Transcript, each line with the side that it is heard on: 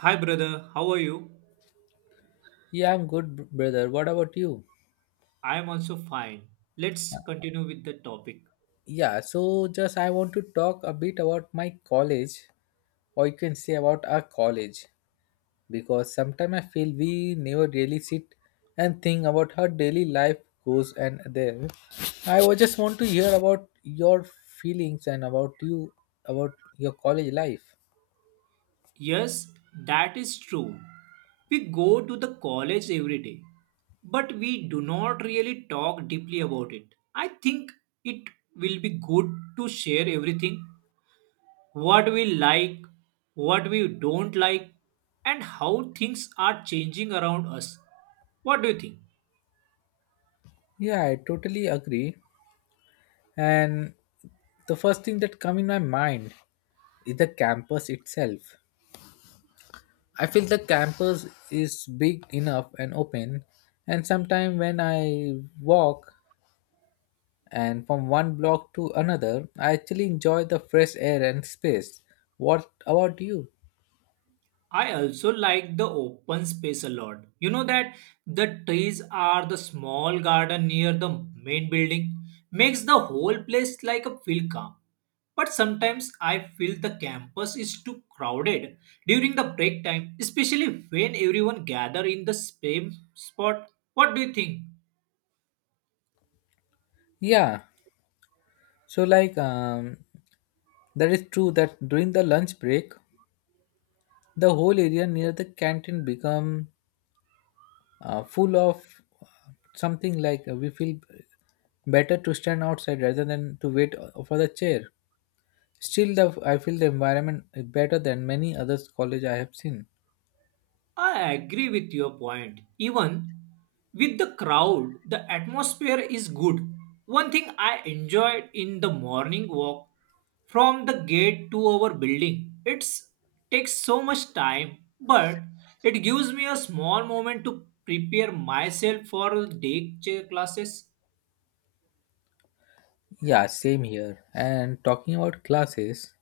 right: Hi, brother. How are you?
left: Yeah, I'm good, brother. What about you?
right: I am also fine. Let's continue with the topic.
left: Yeah, just I want to talk a bit about my college, or you can say about our college, because sometimes I feel we never really sit and think about how daily life goes and there. Just want to hear about your feelings and about you, about your college life.
right: Yes, that is true. We go to the college every day, but we do not really talk deeply about it. I think it will be good to share everything what we like, what we don't like, and how things are changing around us. What do you think?
left: Yeah, I totally agree. And the first thing that come in my mind is the campus itself. I feel the campus is big enough and open, and sometimes when I walk and from one block to another, I actually enjoy the fresh air and space. What about you?
right: I also like the open space a lot. You know that the trees are the small garden near the main building makes the whole place like a feel calm. But sometimes I feel the campus is too crowded during the break time, especially when everyone gather in the same spot. What do you think?
left: Yeah, so that is true that during the lunch break, the whole area near the canteen become full of uh, something we feel better to stand outside rather than to wait for the chair. Still, the I feel the environment is better than many other college I have seen.
right: I agree with your point. Even with the crowd, the atmosphere is good. One thing I enjoyed in the morning walk from the gate to our building. It takes so much time, but it gives me a small moment to prepare myself for classes.
left: Yeah, same here. And talking about classes,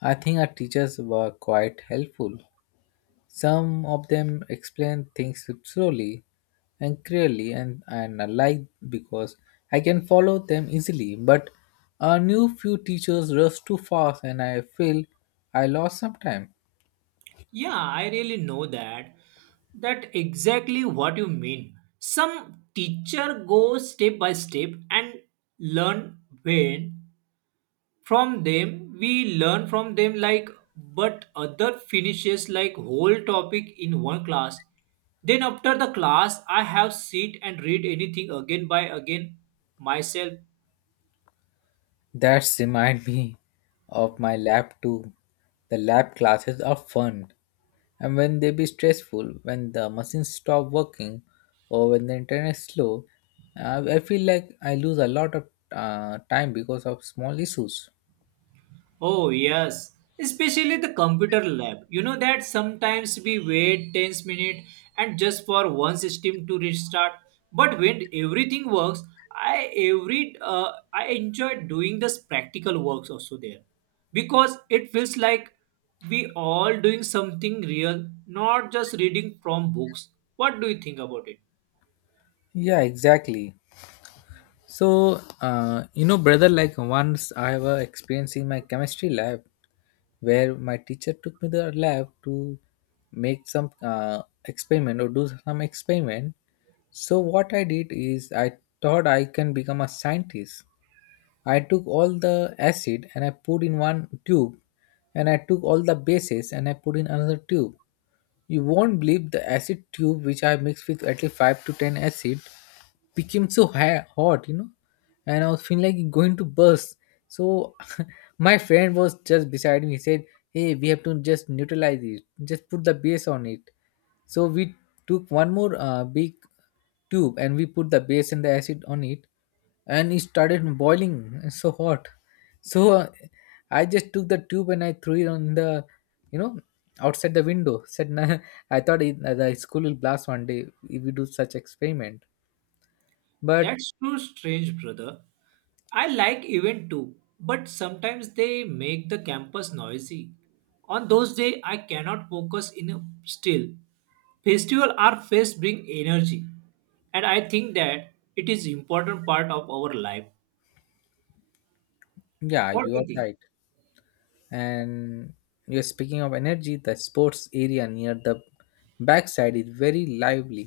left: I think our teachers were quite helpful. Some of them explained things slowly and clearly, and I like because I can follow them easily. But a new few teachers rush too fast, and I feel I lost some time.
right: Yeah, I really know that. That exactly what you mean. Some teacher go step by step and learn when from them we learn from them like but other finishes like whole topic in one class then after the class I have sit and read anything again by again myself.
left: That's remind me of my lab too. The lab classes are fun, and when they be stressful, when the machines stop working, or when the internet is slow, I feel like I lose a lot of time because of small issues.
right: Oh, yes. Especially the computer lab. You know that sometimes we wait 10 minutes and just for one system to restart. But when everything works, I enjoy doing this practical works also there because it feels like we all doing something real, not just reading from books. What do you think about it?
left: Yeah, exactly. So, you know, brother, like once I have a experience in my chemistry lab where my teacher took me to the lab to make some experiment or do some experiment. So, what I did is I thought I can become a scientist. I took all the acid and I put in one tube, and I took all the bases and I put in another tube. You won't believe the acid tube which I mixed with at least five to ten acid became so hot, you know, and I was feeling like it going to burst. So my friend was just beside me. He said, "Hey, we have to just neutralize it. Just put the base on it." So we took one more big tube and we put the base and the acid on it, and it started boiling it's so hot so I just took the tube and I threw it on the you know outside the window said nah, I thought it, the school will blast one day if we do such experiment but
right: That's too strange, brother. I like event too, but sometimes they make the campus noisy. On those days, I cannot focus in a still. Festival are fest bring energy, and I think that it is important part of our life.
left: yeah
right: What
left: you
right: do
left: are
right: you think?
left: right. And you're speaking of energy the sports area near the backside is very lively.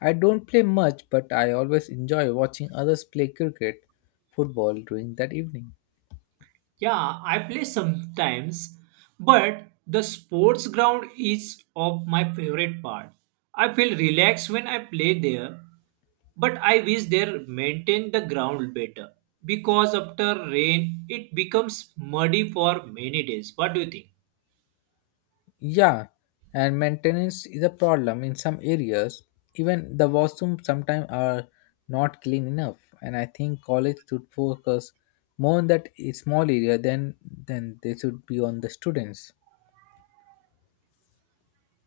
left: I don't play much but I always enjoy watching others play cricket football during that evening.
right: Yeah, I play sometimes, but the sports ground is of my favorite part. I feel relaxed when I play there, but I wish they maintain the ground better because after rain it becomes muddy for many days. What do you think?
left: Yeah, and maintenance is a problem in some areas. Even the washrooms sometimes are not clean enough, and I think college should focus more on that small area than they should be on the students.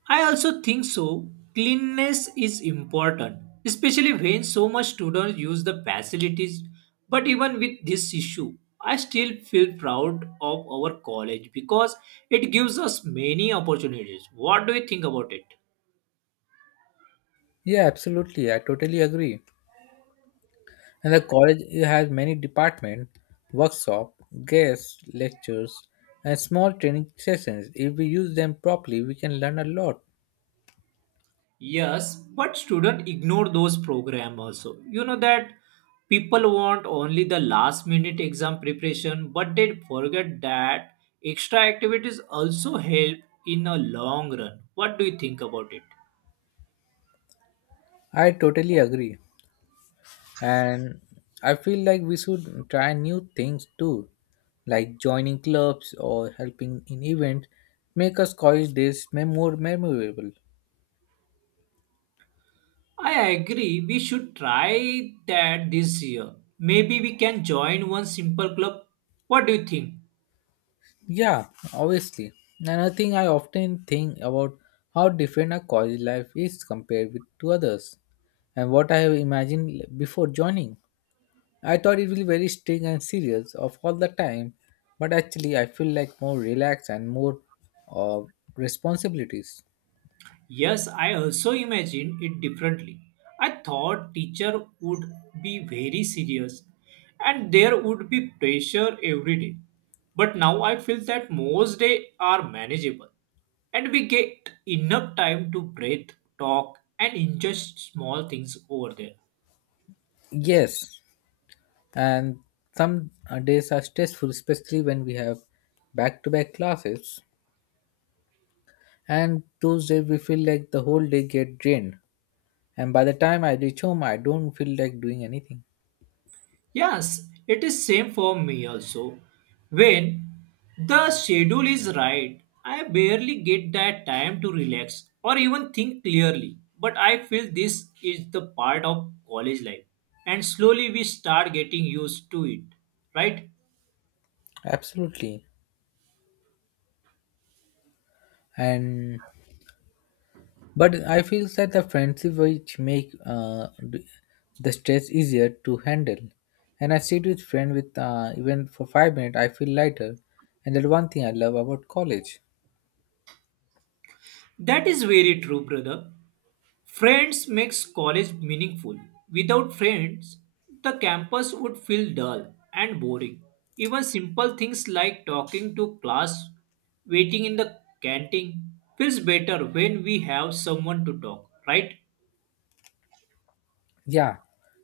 right: I also think so. Cleanliness is important, especially when so much students use the facilities. But even with this issue, I still feel proud of our college because it gives us many opportunities. What do you think about it?
left: Yeah, absolutely. I totally agree. And the college has many department, workshop, guest lectures, and small training sessions. If we use them properly, we can learn a lot.
right: Yes, but student ignore those program also. You know that people want only the last minute exam preparation, but they forget that extra activities also help in a long run. What do you think about it?
left: I totally agree. And I feel like we should try new things too like joining clubs or helping in events make us college days more memorable.
right: I agree. We should try that this year. Maybe we can join one simple club. What do you think?
left: Yeah, obviously. Another thing I often think about how different our college life is compared with to others and what I have imagined before joining. I thought it will be very strict and serious of all the time but actually I feel like more relaxed and more uh, responsibilities.
right: Yes, I also imagined it differently. I thought teacher would be very serious and there would be pressure every day. But now I feel that most days are manageable and we get enough time to breathe, talk and enjoy small things over there.
left: Yes, and some days are stressful especially when we have back to back classes and those days we feel like the whole day get drained and by the time I reach home I don't feel like doing anything.
right: Yes, it is same for me also. When the schedule is right, I barely get that time to relax or even think clearly. But I feel this is the part of college life and slowly we start getting used to it. Right?
left: Absolutely. And but I feel that the friendship which make the stress easier to handle and I sit with friend with even for 5 minutes I feel lighter and that one thing I love about college.
right: That is very true, brother. Friends makes college meaningful. Without friends, the campus would feel dull and boring. Even simple things like talking to class, waiting in the canteen feels better when we have someone to talk, right?
left: Yeah,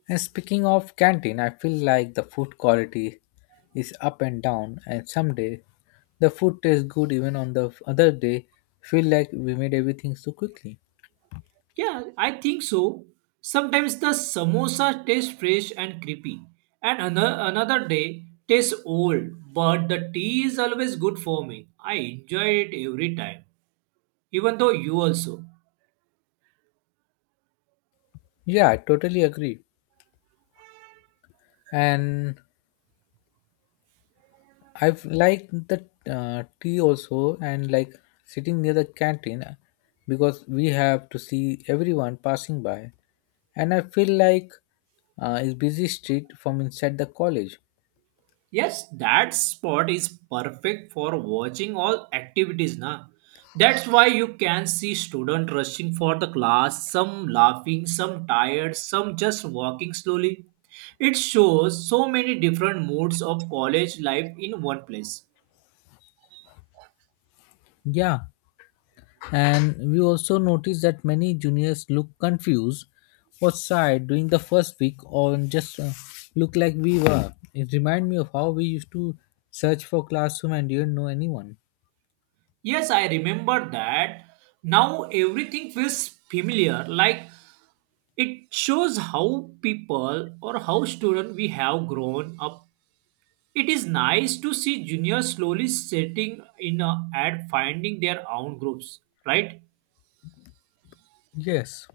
left: and speaking of canteen, I feel like the food quality is up and down, and some day the food tastes good, even on the other day, feel like we made everything so quickly.
right: Yeah, I think so. Sometimes the samosa tastes fresh and creepy, and another day tastes old, but the tea is always good for me. I enjoy it every time, even though you also.
left: Yeah, I totally agree. And I've liked the tea also, and like sitting near the canteen because we have to see everyone passing by, and I feel like it's busy street from inside the college.
right: Yes, that spot is perfect for watching all activities, na. That's why you can see student rushing for the class, some laughing, some tired, some just walking slowly. It shows so many different moods of college life in one place.
left: Yeah, and we also noticed that many juniors look confused, was tired during the first week, or just look like we were. It reminded me of how we used to search for classroom and didn't know anyone.
right: Yes, I remember that. Now everything feels familiar, like it shows how people or how student we have grown up. It is nice to see juniors slowly setting in at finding their own groups, right?
left: Yes,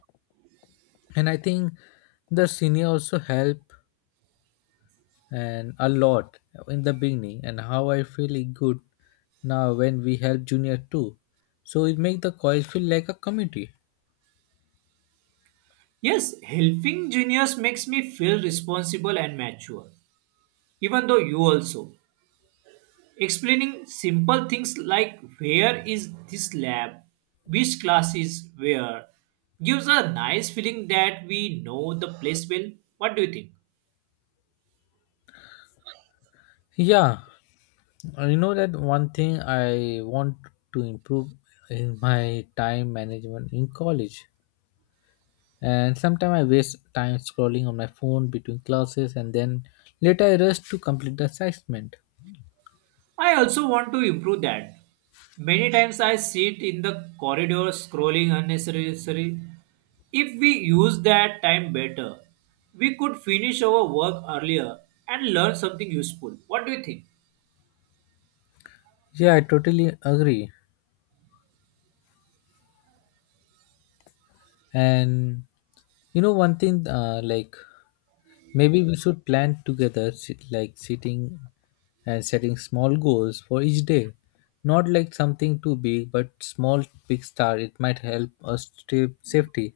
left: and I think the senior also helped and a lot in the beginning, and how I feel it good now when we help junior too. So it make the college feel like a community.
right: Yes, helping juniors makes me feel responsible and mature, even though you also. Explaining simple things like where is this lab, which class is where, gives a nice feeling that we know the place well. What do you think?
left: Yeah, you know that one thing I want to improve in my time management in college. And sometimes I waste time scrolling on my phone between classes and then later I rush to complete the assignment.
right: I also want to improve that. Many times I sit in the corridor scrolling unnecessarily. If we use that time better, we could finish our work earlier and learn something useful. What do you think?
left: Yeah, I totally agree. And you know one thing like maybe we should plan together like sitting and setting small goals for each day, not like something too big but small big start it might help us stay safety.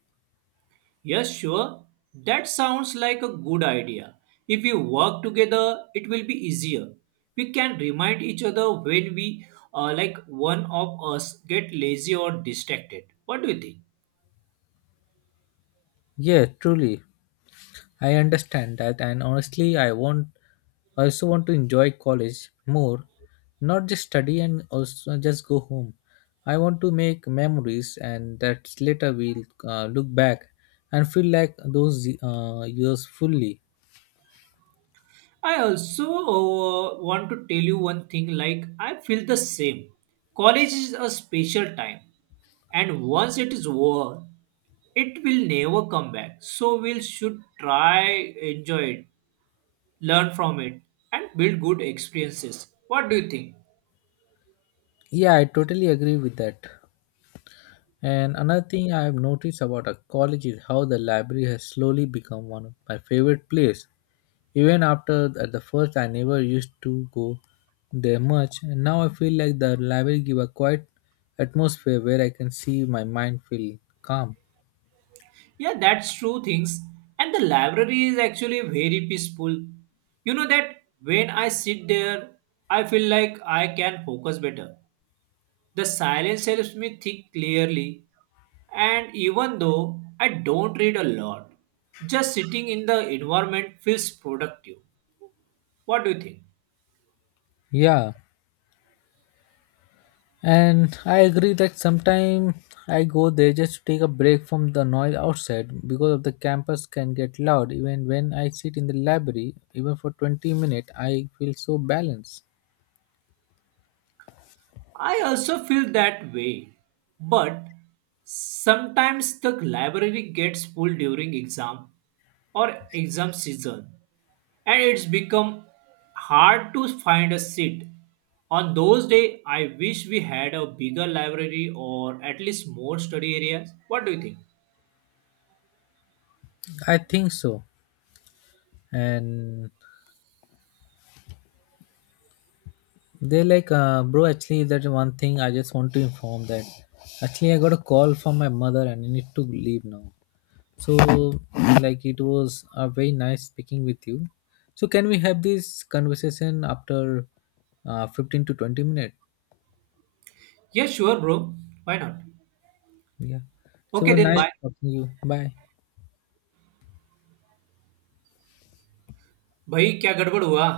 right: Yes, sure. That sounds like a good idea. If we work together, it will be easier. We can remind each other when we, like one of us, get lazy or distracted. What do you think?
left: Yeah, truly. I understand that and honestly. I also want to enjoy college more, not just study and also just go home. I want to make memories and that later we'll look back and feel like those years fully.
right: I also want to tell you one thing like I feel the same. College is a special time and once it is over it will never come back. So we should try enjoy it, learn from it and build good experiences. What do you think?
left: Yeah, I totally agree with that. And another thing I have noticed about a college is how the library has slowly become one of my favorite place. Even after at the first I never used to go there much, and now I feel like the library give a quiet atmosphere where I can see my mind feel calm.
right: Yeah, that's true things and the library is actually very peaceful. You know that when I sit there I feel like I can focus better. The silence helps me think clearly, and even though I don't read a lot, just sitting in the environment feels productive. What do you think?
left: Yeah, and I agree that sometimes I go there just to take a break from the noise outside because of the campus can get loud. Even when I sit in the library, even for 20 minutes, I feel so balanced.
right: I also feel that way, but sometimes the library gets full during exam or exam season, and it's become hard to find a seat. On those days, I wish we had a bigger library or at least more study areas. What do you think?
left: I think so. And bro, actually, that one thing I just want to inform that actually I got a call from my mother and I need to leave now. So, like, it was a very nice speaking with you. So, can we have this conversation after 15 to 20 minutes?
right: Yeah, sure, bro. Why not?
left: Yeah. So, it
right: Okay,
left: was
right: then
left: nice
right: bye.
left: talking to you. Bye.
right: भाई क्या गड़बड़ हुआ